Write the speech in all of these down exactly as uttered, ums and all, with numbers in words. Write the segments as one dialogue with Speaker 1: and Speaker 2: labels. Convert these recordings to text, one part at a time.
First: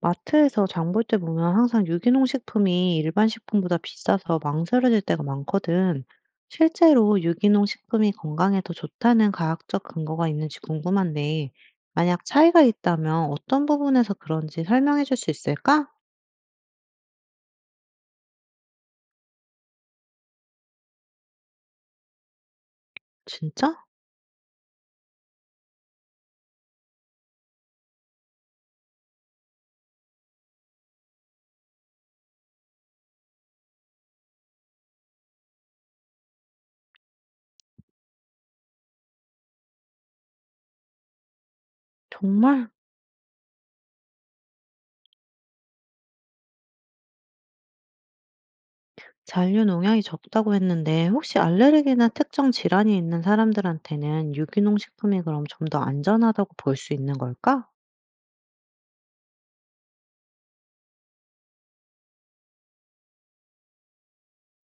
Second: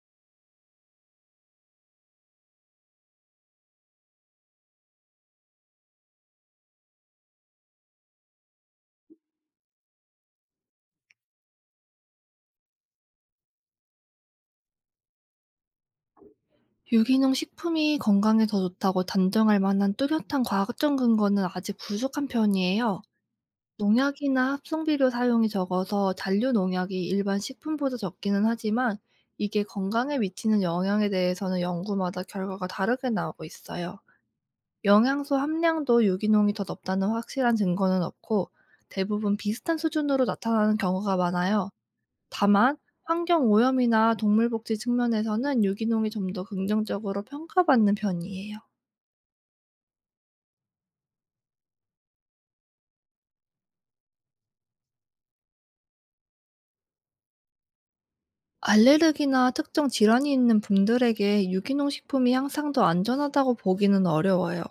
Speaker 1: 마트에서 장볼 때 보면 항상 유기농 식품이 일반 식품보다 비싸서 망설여질 때가 많거든. 실제로 유기농 식품이 건강에 더 좋다는 과학적 근거가 있는지 궁금한데, 만약 차이가 있다면 어떤 부분에서 그런지 설명해 줄 수 있을까?
Speaker 2: 유기농 식품이 건강에 더 좋다고 단정할 만한 뚜렷한 과학적 근거는 아직 부족한 편이에요.
Speaker 1: 진짜?
Speaker 2: 농약이나 합성비료 사용이 적어서 잔류 농약이 일반 식품보다 적기는 하지만, 이게 건강에 미치는 영향에 대해서는 연구마다 결과가 다르게 나오고 있어요. 영양소 함량도 유기농이 더 높다는 확실한 증거는 없고, 대부분 비슷한 수준으로 나타나는 경우가 많아요.
Speaker 1: 정말?
Speaker 2: 다만 환경 오염이나 동물 복지 측면에서는 유기농이 좀 더 긍정적으로 평가받는 편이에요.
Speaker 1: 잔류 농약이 적다고 했는데, 혹시 알레르기나 특정 질환이 있는 사람들한테는 유기농 식품이 그럼 좀 더 안전하다고 볼 수 있는 걸까?
Speaker 2: 알레르기나 특정 질환이 있는 분들에게 유기농 식품이 항상 더 안전하다고 보기는 어려워요.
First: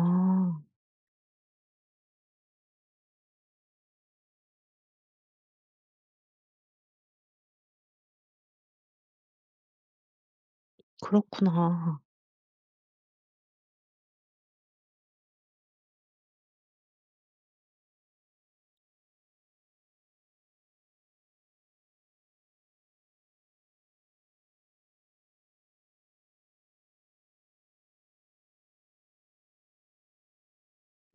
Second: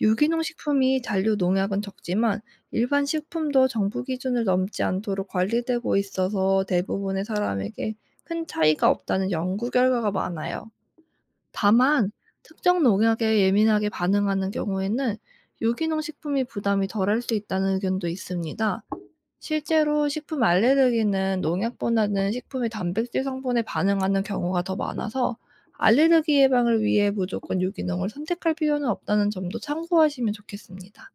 Speaker 2: 유기농 식품이 잔류 농약은 적지만, 일반 식품도 정부 기준을 넘지 않도록 관리되고 있어서 대부분의 사람에게 큰 차이가 없다는 연구 결과가 많아요.
Speaker 1: 그렇구나.
Speaker 2: 다만 특정 농약에 예민하게 반응하는 경우에는 유기농 식품이 부담이 덜할 수 있다는 의견도 있습니다. 실제로 식품 알레르기는 농약보다는 식품의 단백질 성분에 반응하는 경우가 더 많아서, 알레르기 예방을 위해 무조건 유기농을 선택할 필요는 없다는 점도 참고하시면 좋겠습니다.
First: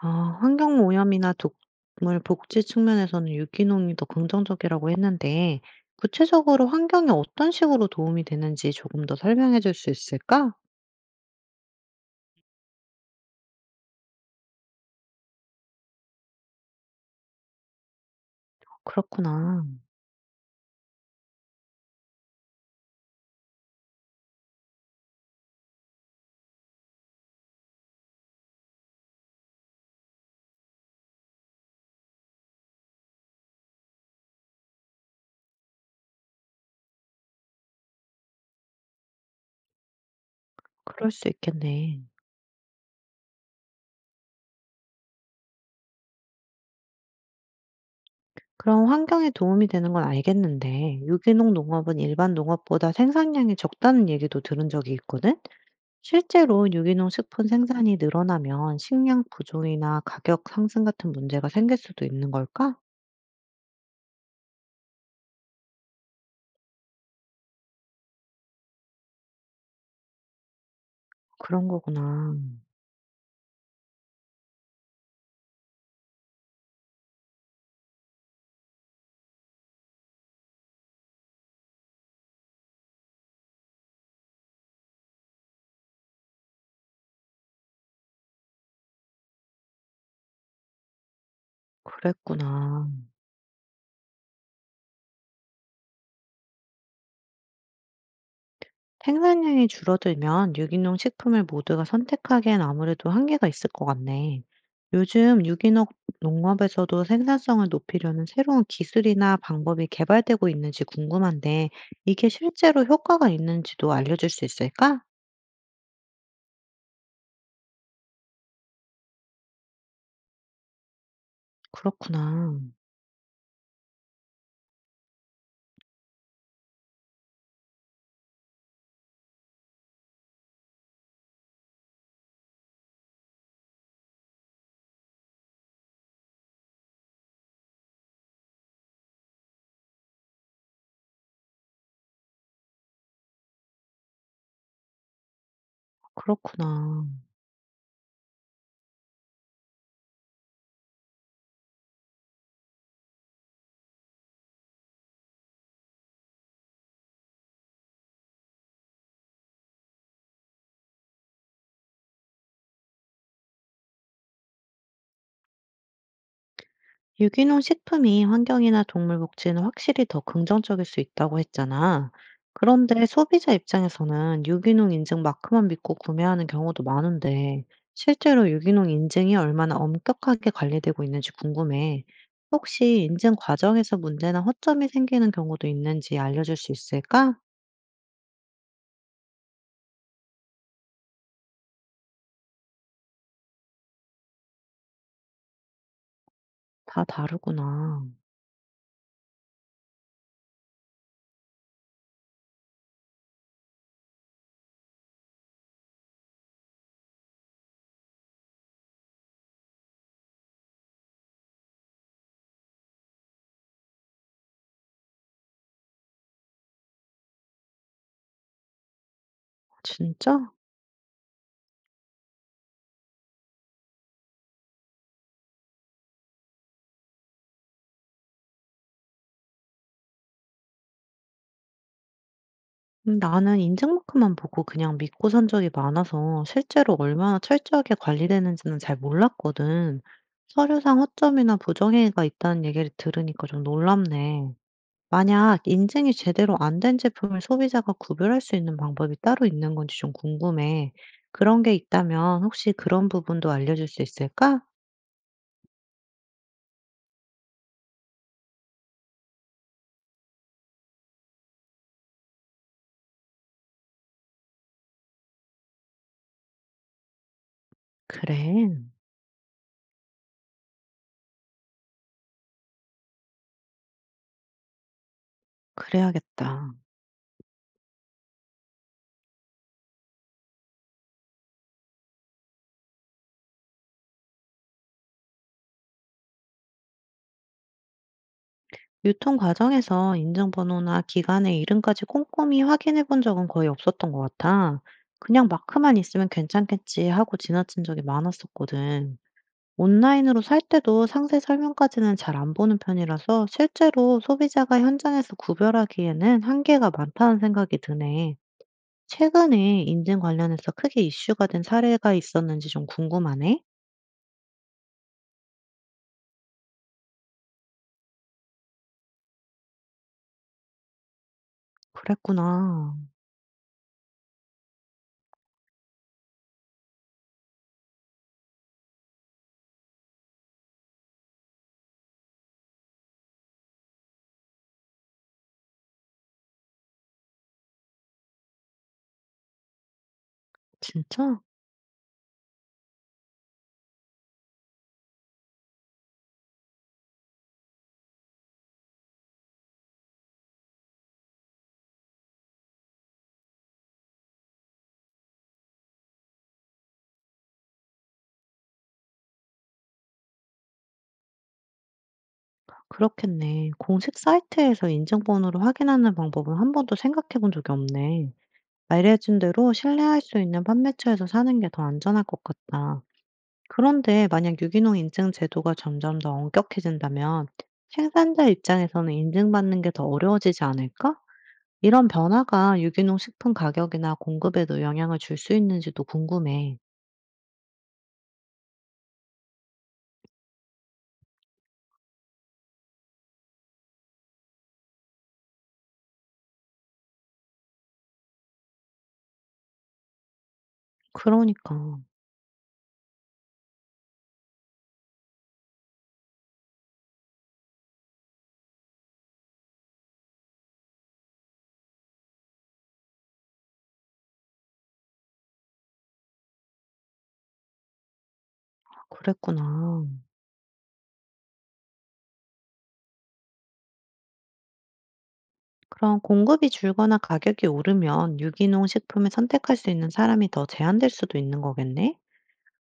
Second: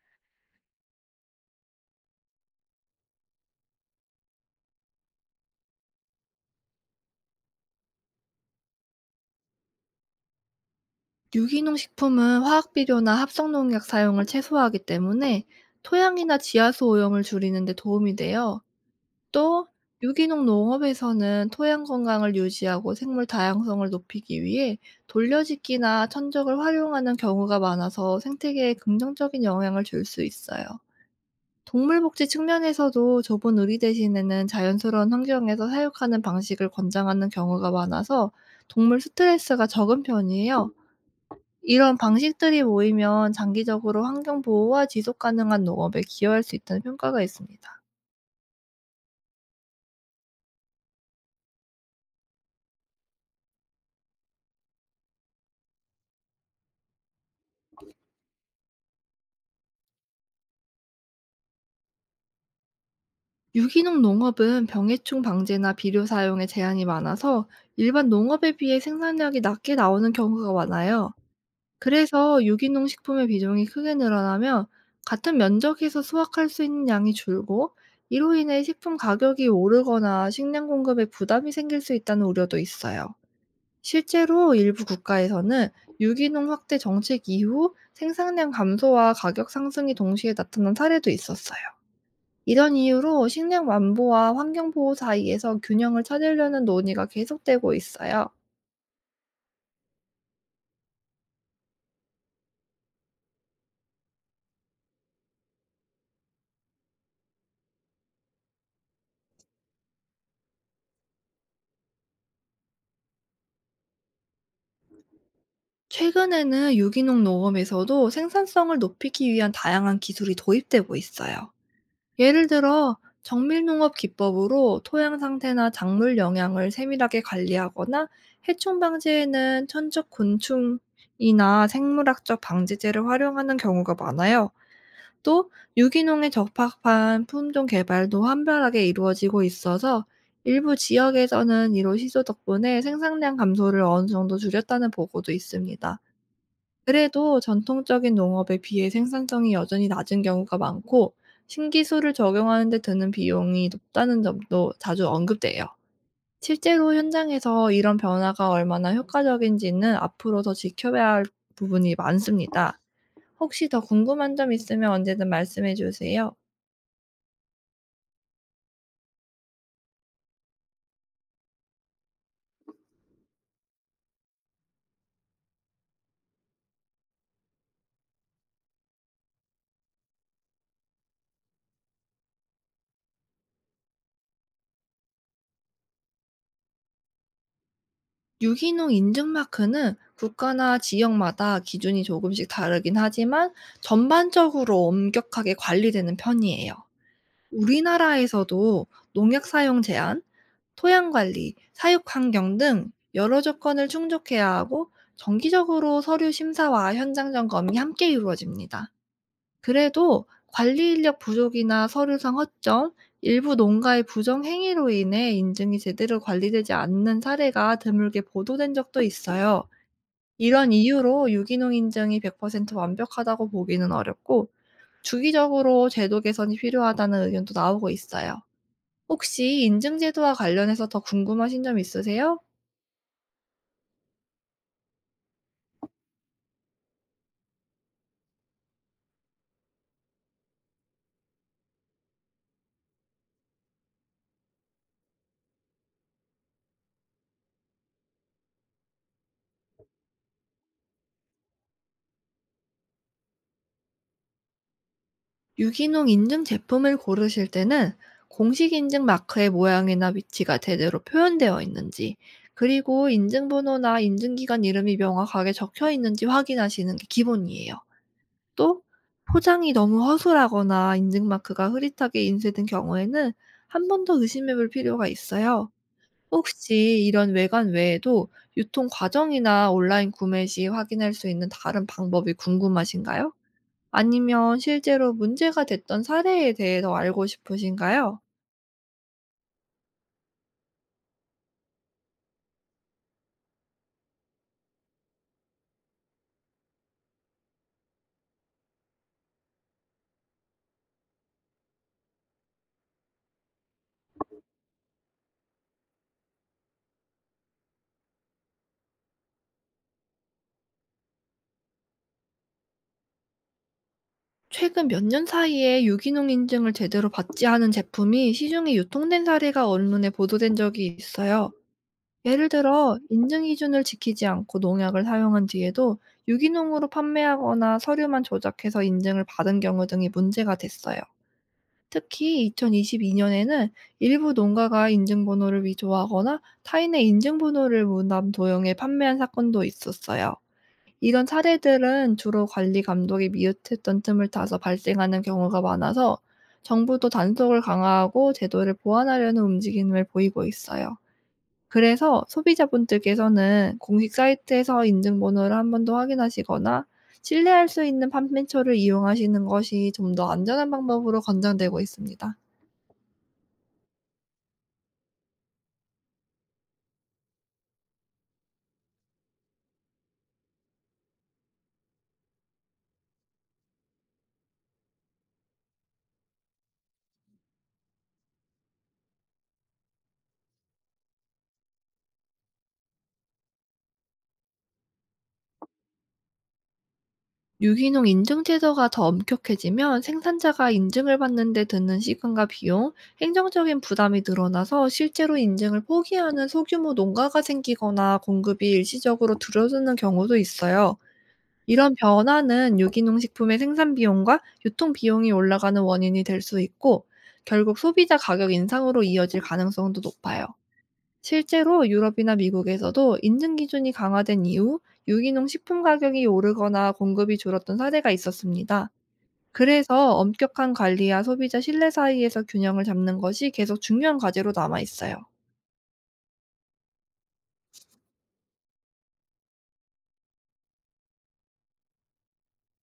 Speaker 1: 아 환경 오염이나 동물 복지 측면에서는 유기농이 더 긍정적이라고 했는데 구체적으로 환경에 어떤 식으로 도움이 되는지 조금 더 설명해 줄 수 있을까?
Speaker 2: 유기농 식품은 화학 비료나 합성 농약 사용을 최소화하기 때문에 토양이나 지하수 오염을 줄이는 데 도움이 돼요.
Speaker 1: 그렇구나.
Speaker 2: 또 유기농 농업에서는 토양 건강을 유지하고 생물 다양성을 높이기 위해 돌려짓기나 천적을 활용하는 경우가 많아서, 생태계에 긍정적인 영향을 줄 수 있어요. 동물 복지 측면에서도 좁은 우리 대신에는 자연스러운 환경에서 사육하는 방식을 권장하는 경우가 많아서, 동물 스트레스가 적은 편이에요.
Speaker 1: 그럴 수
Speaker 2: 이런
Speaker 1: 있겠네.
Speaker 2: 방식들이 모이면 장기적으로 환경 보호와 지속 가능한 농업에 기여할 수 있다는 평가가 있습니다.
Speaker 1: 그럼 환경에 도움이 되는 건 알겠는데 유기농 농업은 일반 농업보다 생산량이 적다는 얘기도 들은 적이 있거든? 실제로 유기농 식품 생산이 늘어나면 식량 부족이나 가격 상승 같은 문제가 생길 수도 있는 걸까?
Speaker 2: 유기농 농업은 병해충 방제나 비료 사용에 제한이 많아서 일반 농업에 비해 생산량이 낮게 나오는 경우가 많아요.
Speaker 1: 그런 거구나.
Speaker 2: 그래서 유기농 식품의 비중이 크게 늘어나면 같은 면적에서 수확할 수 있는 양이 줄고, 이로 인해 식품 가격이 오르거나 식량 공급에 부담이 생길 수 있다는 우려도 있어요. 실제로 일부 국가에서는 유기농 확대 정책 이후 생산량 감소와 가격 상승이 동시에 나타난 사례도 있었어요. 이런
Speaker 1: 그랬구나.
Speaker 2: 이유로 식량 안보와 환경 보호 사이에서 균형을 찾으려는 논의가 계속되고 있어요.
Speaker 1: 생산량이 줄어들면 유기농 식품을 모두가 선택하기엔 아무래도 한계가 있을 것 같네. 요즘 유기농 농업에서도 생산성을 높이려는 새로운 기술이나 방법이 개발되고 있는지 궁금한데, 이게 실제로 효과가 있는지도 알려줄 수 있을까?
Speaker 2: 최근에는 유기농 농업에서도 생산성을 높이기 위한 다양한 기술이 도입되고 있어요. 예를
Speaker 1: 그렇구나.
Speaker 2: 들어 정밀농업 기법으로 토양 상태나 작물 영양을 세밀하게 관리하거나, 해충 방지에는 천적 곤충이나 생물학적 방지제를 활용하는 경우가 많아요. 또 유기농에 적합한 품종 개발도 활발하게 이루어지고 있어서, 일부 지역에서는 이로 시소 덕분에 생산량 감소를 어느 정도 줄였다는 보고도 있습니다.
Speaker 1: 그렇구나.
Speaker 2: 그래도 전통적인 농업에 비해 생산성이 여전히 낮은 경우가 많고, 신기술을 적용하는 데 드는 비용이 높다는 점도 자주 언급돼요. 실제로 현장에서 이런 변화가 얼마나 효과적인지는 앞으로 더 지켜봐야 할 부분이 많습니다. 혹시 더 궁금한 점 있으면 언제든 말씀해 주세요.
Speaker 1: 유기농 식품이 환경이나 동물 복지에는 확실히 더 긍정적일 수 있다고 했잖아. 그런데 소비자 입장에서는 유기농 인증 마크만 믿고 구매하는 경우도 많은데, 실제로 유기농 인증이 얼마나 엄격하게 관리되고 있는지 궁금해. 혹시 인증 과정에서 문제나 허점이 생기는 경우도 있는지 알려줄 수 있을까?
Speaker 2: 유기농 인증 마크는 국가나 지역마다 기준이 조금씩 다르긴 하지만, 전반적으로 엄격하게 관리되는 편이에요.
Speaker 1: 다 다르구나.
Speaker 2: 우리나라에서도 농약 사용 제한, 토양 관리, 사육 환경 등 여러 조건을 충족해야 하고, 정기적으로 서류 심사와 현장 점검이 함께 이루어집니다. 그래도 관리 인력 부족이나 서류상 허점, 일부 농가의 부정 행위로 인해 인증이 제대로 관리되지 않는 사례가 드물게 보도된 적도 있어요.
Speaker 1: 아, 진짜?
Speaker 2: 이런 이유로 유기농 인증이 백 퍼센트 완벽하다고 보기는 어렵고, 주기적으로 제도 개선이 필요하다는 의견도 나오고 있어요. 혹시 인증 제도와 관련해서 더 궁금하신 점 있으세요?
Speaker 1: 음 나는 인증만큼만 보고 그냥 믿고 산 적이 많아서 실제로 얼마나 철저하게 관리되는지는 잘 몰랐거든. 서류상 허점이나 부정행위가 있다는 얘기를 들으니까 좀 놀랍네. 만약 인증이 제대로 안 된 제품을 소비자가 구별할 수 있는 방법이 따로 있는 건지 좀 궁금해. 그런 게 있다면 혹시 그런 부분도 알려줄 수 있을까?
Speaker 2: 유기농 인증 제품을 고르실 때는 공식 인증 마크의 모양이나 위치가 제대로 표현되어 있는지, 그리고 인증 번호나 인증 기간 이름이 명확하게 적혀 있는지 확인하시는 게 기본이에요.
Speaker 1: 그래,
Speaker 2: 또 포장이 너무 허술하거나 인증 마크가 흐릿하게 인쇄된 경우에는 한 번 더 의심해 볼 필요가 있어요.
Speaker 1: 그래야겠다.
Speaker 2: 혹시 이런 외관 외에도 유통 과정이나 온라인 구매 시 확인할 수 있는 다른 방법이 궁금하신가요? 아니면 실제로 문제가 됐던 사례에 대해 더 알고 싶으신가요?
Speaker 1: 유통 과정에서 인증번호나 기간의 이름까지 꼼꼼히 확인해 본 적은 거의 없었던 것 같아. 그냥 마크만 있으면 괜찮겠지 하고 지나친 적이 많았었거든. 온라인으로 살 때도 상세 설명까지는 잘 안 보는 편이라서 실제로 소비자가 현장에서 구별하기에는 한계가 많다는 생각이 드네. 최근에 인증 관련해서 크게 이슈가 된 사례가 있었는지 좀 궁금하네.
Speaker 2: 최근 몇 년 사이에 유기농 인증을 제대로 받지 않은 제품이 시중에 유통된 사례가 언론에 보도된 적이 있어요. 예를
Speaker 1: 그랬구나.
Speaker 2: 들어, 인증 기준을 지키지 않고 농약을 사용한 뒤에도 유기농으로 판매하거나 서류만 조작해서 인증을 받은 경우 등이 문제가 됐어요. 특히 이천이십이 년에는 일부 농가가 인증번호를 위조하거나 타인의 인증번호를 무단 도용해 판매한 사건도 있었어요. 이런
Speaker 1: 진짜?
Speaker 2: 사례들은 주로 관리 감독이 미흡했던 틈을 타서 발생하는 경우가 많아서, 정부도 단속을 강화하고 제도를 보완하려는 움직임을 보이고 있어요. 그래서 소비자분들께서는 공식 사이트에서 인증번호를 한 번 더 확인하시거나, 신뢰할 수 있는 판매처를 이용하시는 것이 좀 더 안전한 방법으로 권장되고 있습니다.
Speaker 1: 그렇겠네. 공식 사이트에서 인증번호를 확인하는 방법은 한 번도 생각해 본 적이 없네. 말해 준 대로 신뢰할 수 있는 판매처에서 사는 게 더 안전할 것 같다. 그런데 만약 유기농 인증 제도가 점점 더 엄격해진다면 생산자 입장에서는 인증받는 게 더 어려워지지 않을까? 이런 변화가 유기농 식품 가격이나 공급에도 영향을 줄 수 있는지도 궁금해.
Speaker 2: 유기농 인증 제도가 더 엄격해지면 생산자가 인증을 받는 데 드는 시간과 비용, 행정적인 부담이 늘어나서, 실제로 인증을 포기하는 소규모 농가가 생기거나 공급이 일시적으로 줄어드는 경우도 있어요.
Speaker 1: 그러니까.
Speaker 2: 이런 변화는 유기농 식품의 생산 비용과 유통 비용이 올라가는 원인이 될 수 있고, 결국 소비자 가격 인상으로 이어질 가능성도 높아요. 실제로 유럽이나 미국에서도 인증 기준이 강화된 이후 유기농 식품 가격이 오르거나 공급이 줄었던 사례가 있었습니다.
Speaker 1: 그랬구나.
Speaker 2: 그래서 엄격한 관리와 소비자 신뢰 사이에서 균형을 잡는 것이 계속 중요한 과제로 남아 있어요.
Speaker 1: 그럼 공급이 줄거나 가격이 오르면 유기농 식품을 선택할 수 있는 사람이 더 제한될 수도 있는 거겠네?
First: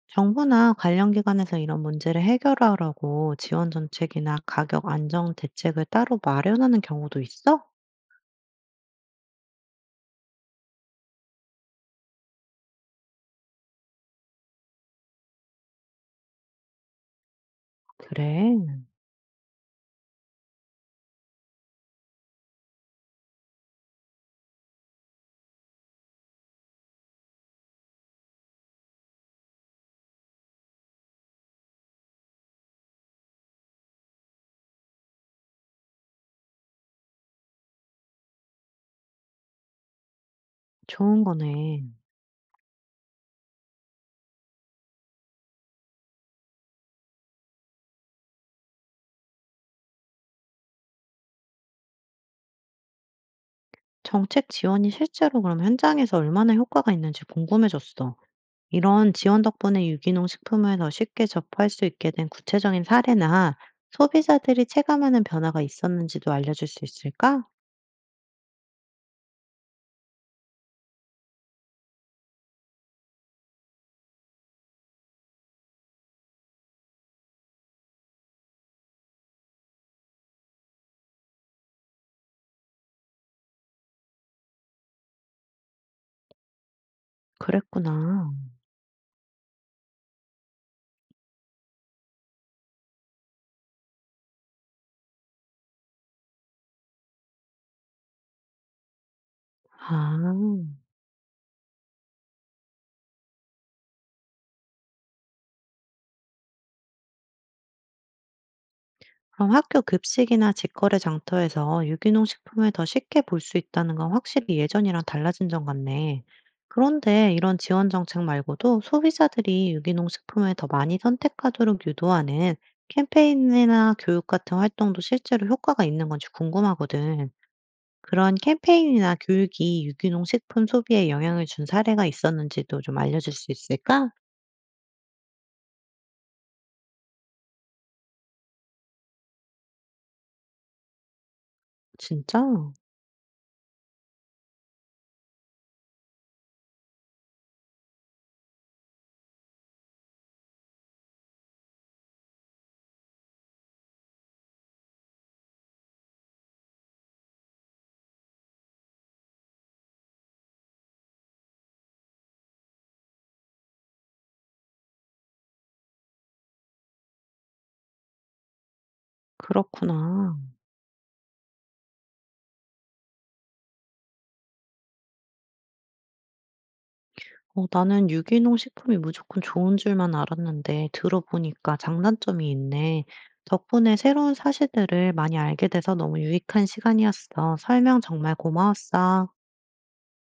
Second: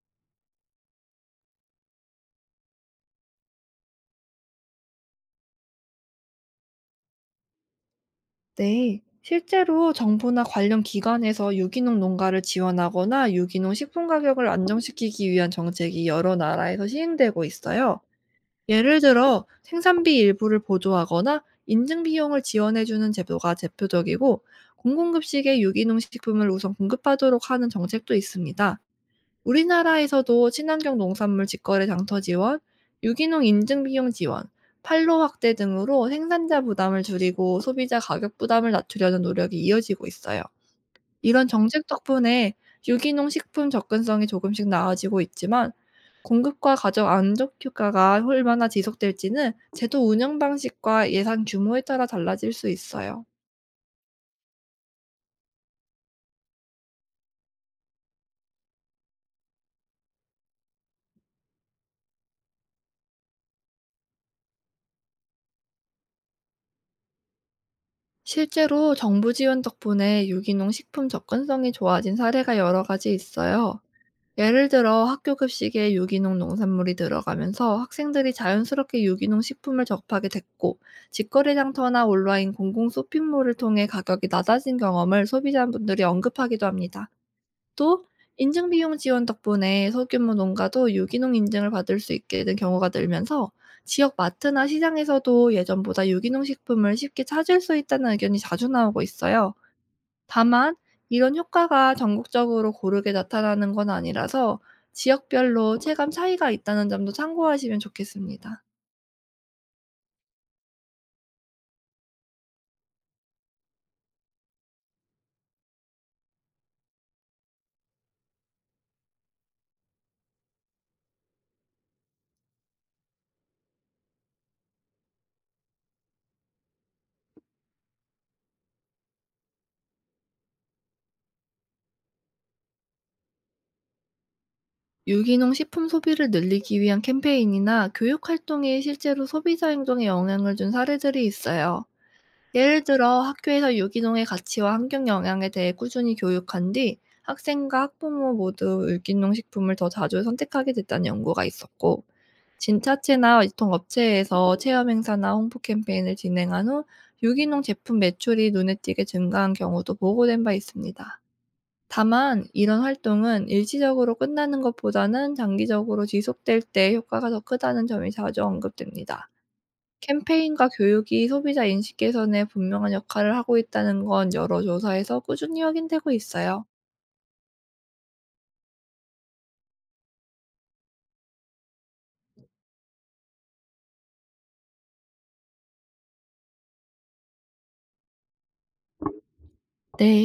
Speaker 1: 정부나 관련 기관에서 이런 문제를 해결하라고 지원 정책이나 가격 안정 대책을 따로 마련하는 경우도 있어?
Speaker 2: 네. 실제로 정부나 관련 기관에서 유기농 농가를 지원하거나 유기농 식품 가격을 안정시키기 위한 정책이 여러 나라에서 시행되고 있어요.
Speaker 1: 그래,
Speaker 2: 예를 들어 생산비 일부를 보조하거나 인증 비용을 지원해 주는 제도가 대표적이고, 공공급식에 유기농 식품을 우선 공급하도록 하는 정책도 있습니다. 우리나라에서도 친환경 농산물 직거래 장터 지원, 유기농 인증 비용 지원, 판로 확대 등으로 생산자 부담을 줄이고 소비자 가격 부담을 낮추려는 노력이 이어지고 있어요.
Speaker 1: 좋은
Speaker 2: 이런
Speaker 1: 거네.
Speaker 2: 정책 덕분에 유기농 식품 접근성이 조금씩 나아지고 있지만, 공급과 가격 안정 효과가 얼마나 지속될지는 제도 운영 방식과 예산 규모에 따라 달라질 수 있어요.
Speaker 1: 정책 지원이 실제로 그럼 현장에서 얼마나 효과가 있는지 궁금해졌어. 이런 지원 덕분에 유기농 식품을 더 쉽게 접할 수 있게 된 구체적인 사례나 소비자들이 체감하는 변화가 있었는지도 알려줄 수 있을까?
Speaker 2: 실제로 정부 지원 덕분에 유기농 식품 접근성이 좋아진 사례가 여러 가지 있어요. 예를 들어 학교 급식에 유기농 농산물이 들어가면서 학생들이 자연스럽게 유기농 식품을 접하게 됐고, 직거래 장터나 온라인 공공 쇼핑몰을 통해 가격이 낮아진 경험을 소비자분들이 언급하기도 합니다. 또
Speaker 1: 그랬구나.
Speaker 2: 인증 비용 지원 덕분에 소규모 농가도 유기농 인증을 받을 수 있게 된 경우가 늘면서, 지역 마트나 시장에서도 예전보다 유기농 식품을 쉽게 찾을 수 있다는 의견이 자주 나오고 있어요.
Speaker 1: 아.
Speaker 2: 다만 이런 효과가 전국적으로 고르게 나타나는 건 아니라서, 지역별로 체감 차이가 있다는 점도 참고하시면 좋겠습니다.
Speaker 1: 그럼 학교 급식이나 직거래 장터에서 유기농 식품을 더 쉽게 볼 수 있다는 건 확실히 예전이랑 달라진 점 같네. 그런데 이런 지원 정책 말고도 소비자들이 유기농 식품을 더 많이 선택하도록 유도하는 캠페인이나 교육 같은 활동도 실제로 효과가 있는 건지 궁금하거든. 그런 캠페인이나 교육이 유기농 식품 소비에 영향을 준 사례가 있었는지도 좀 알려줄 수 있을까?
Speaker 2: 유기농 식품 소비를 늘리기 위한 캠페인이나 교육 활동이 실제로 소비자 행동에 영향을 준 사례들이 있어요.
Speaker 1: 진짜?
Speaker 2: 예를 들어 학교에서 유기농의 가치와 환경 영향에 대해 꾸준히 교육한 뒤 학생과 학부모 모두 유기농 식품을 더 자주 선택하게 됐다는 연구가 있었고, 진차체나 유통업체에서 체험 행사나 홍보 캠페인을 진행한 후 유기농 제품 매출이 눈에 띄게 증가한 경우도 보고된 바 있습니다. 다만 이런 활동은 일시적으로 끝나는 것보다는 장기적으로 지속될 때 효과가 더 크다는 점이 자주 언급됩니다.
Speaker 1: 그렇구나.
Speaker 2: 캠페인과 교육이 소비자 인식 개선에 분명한 역할을 하고 있다는 건 여러 조사에서 꾸준히 확인되고 있어요.
Speaker 1: 어, 나는 유기농 식품이 무조건 좋은 줄만 알았는데 들어보니까 장단점이 있네. 덕분에 새로운 사실들을 많이 알게 돼서 너무 유익한 시간이었어. 설명 정말 고마웠어.
Speaker 2: 네.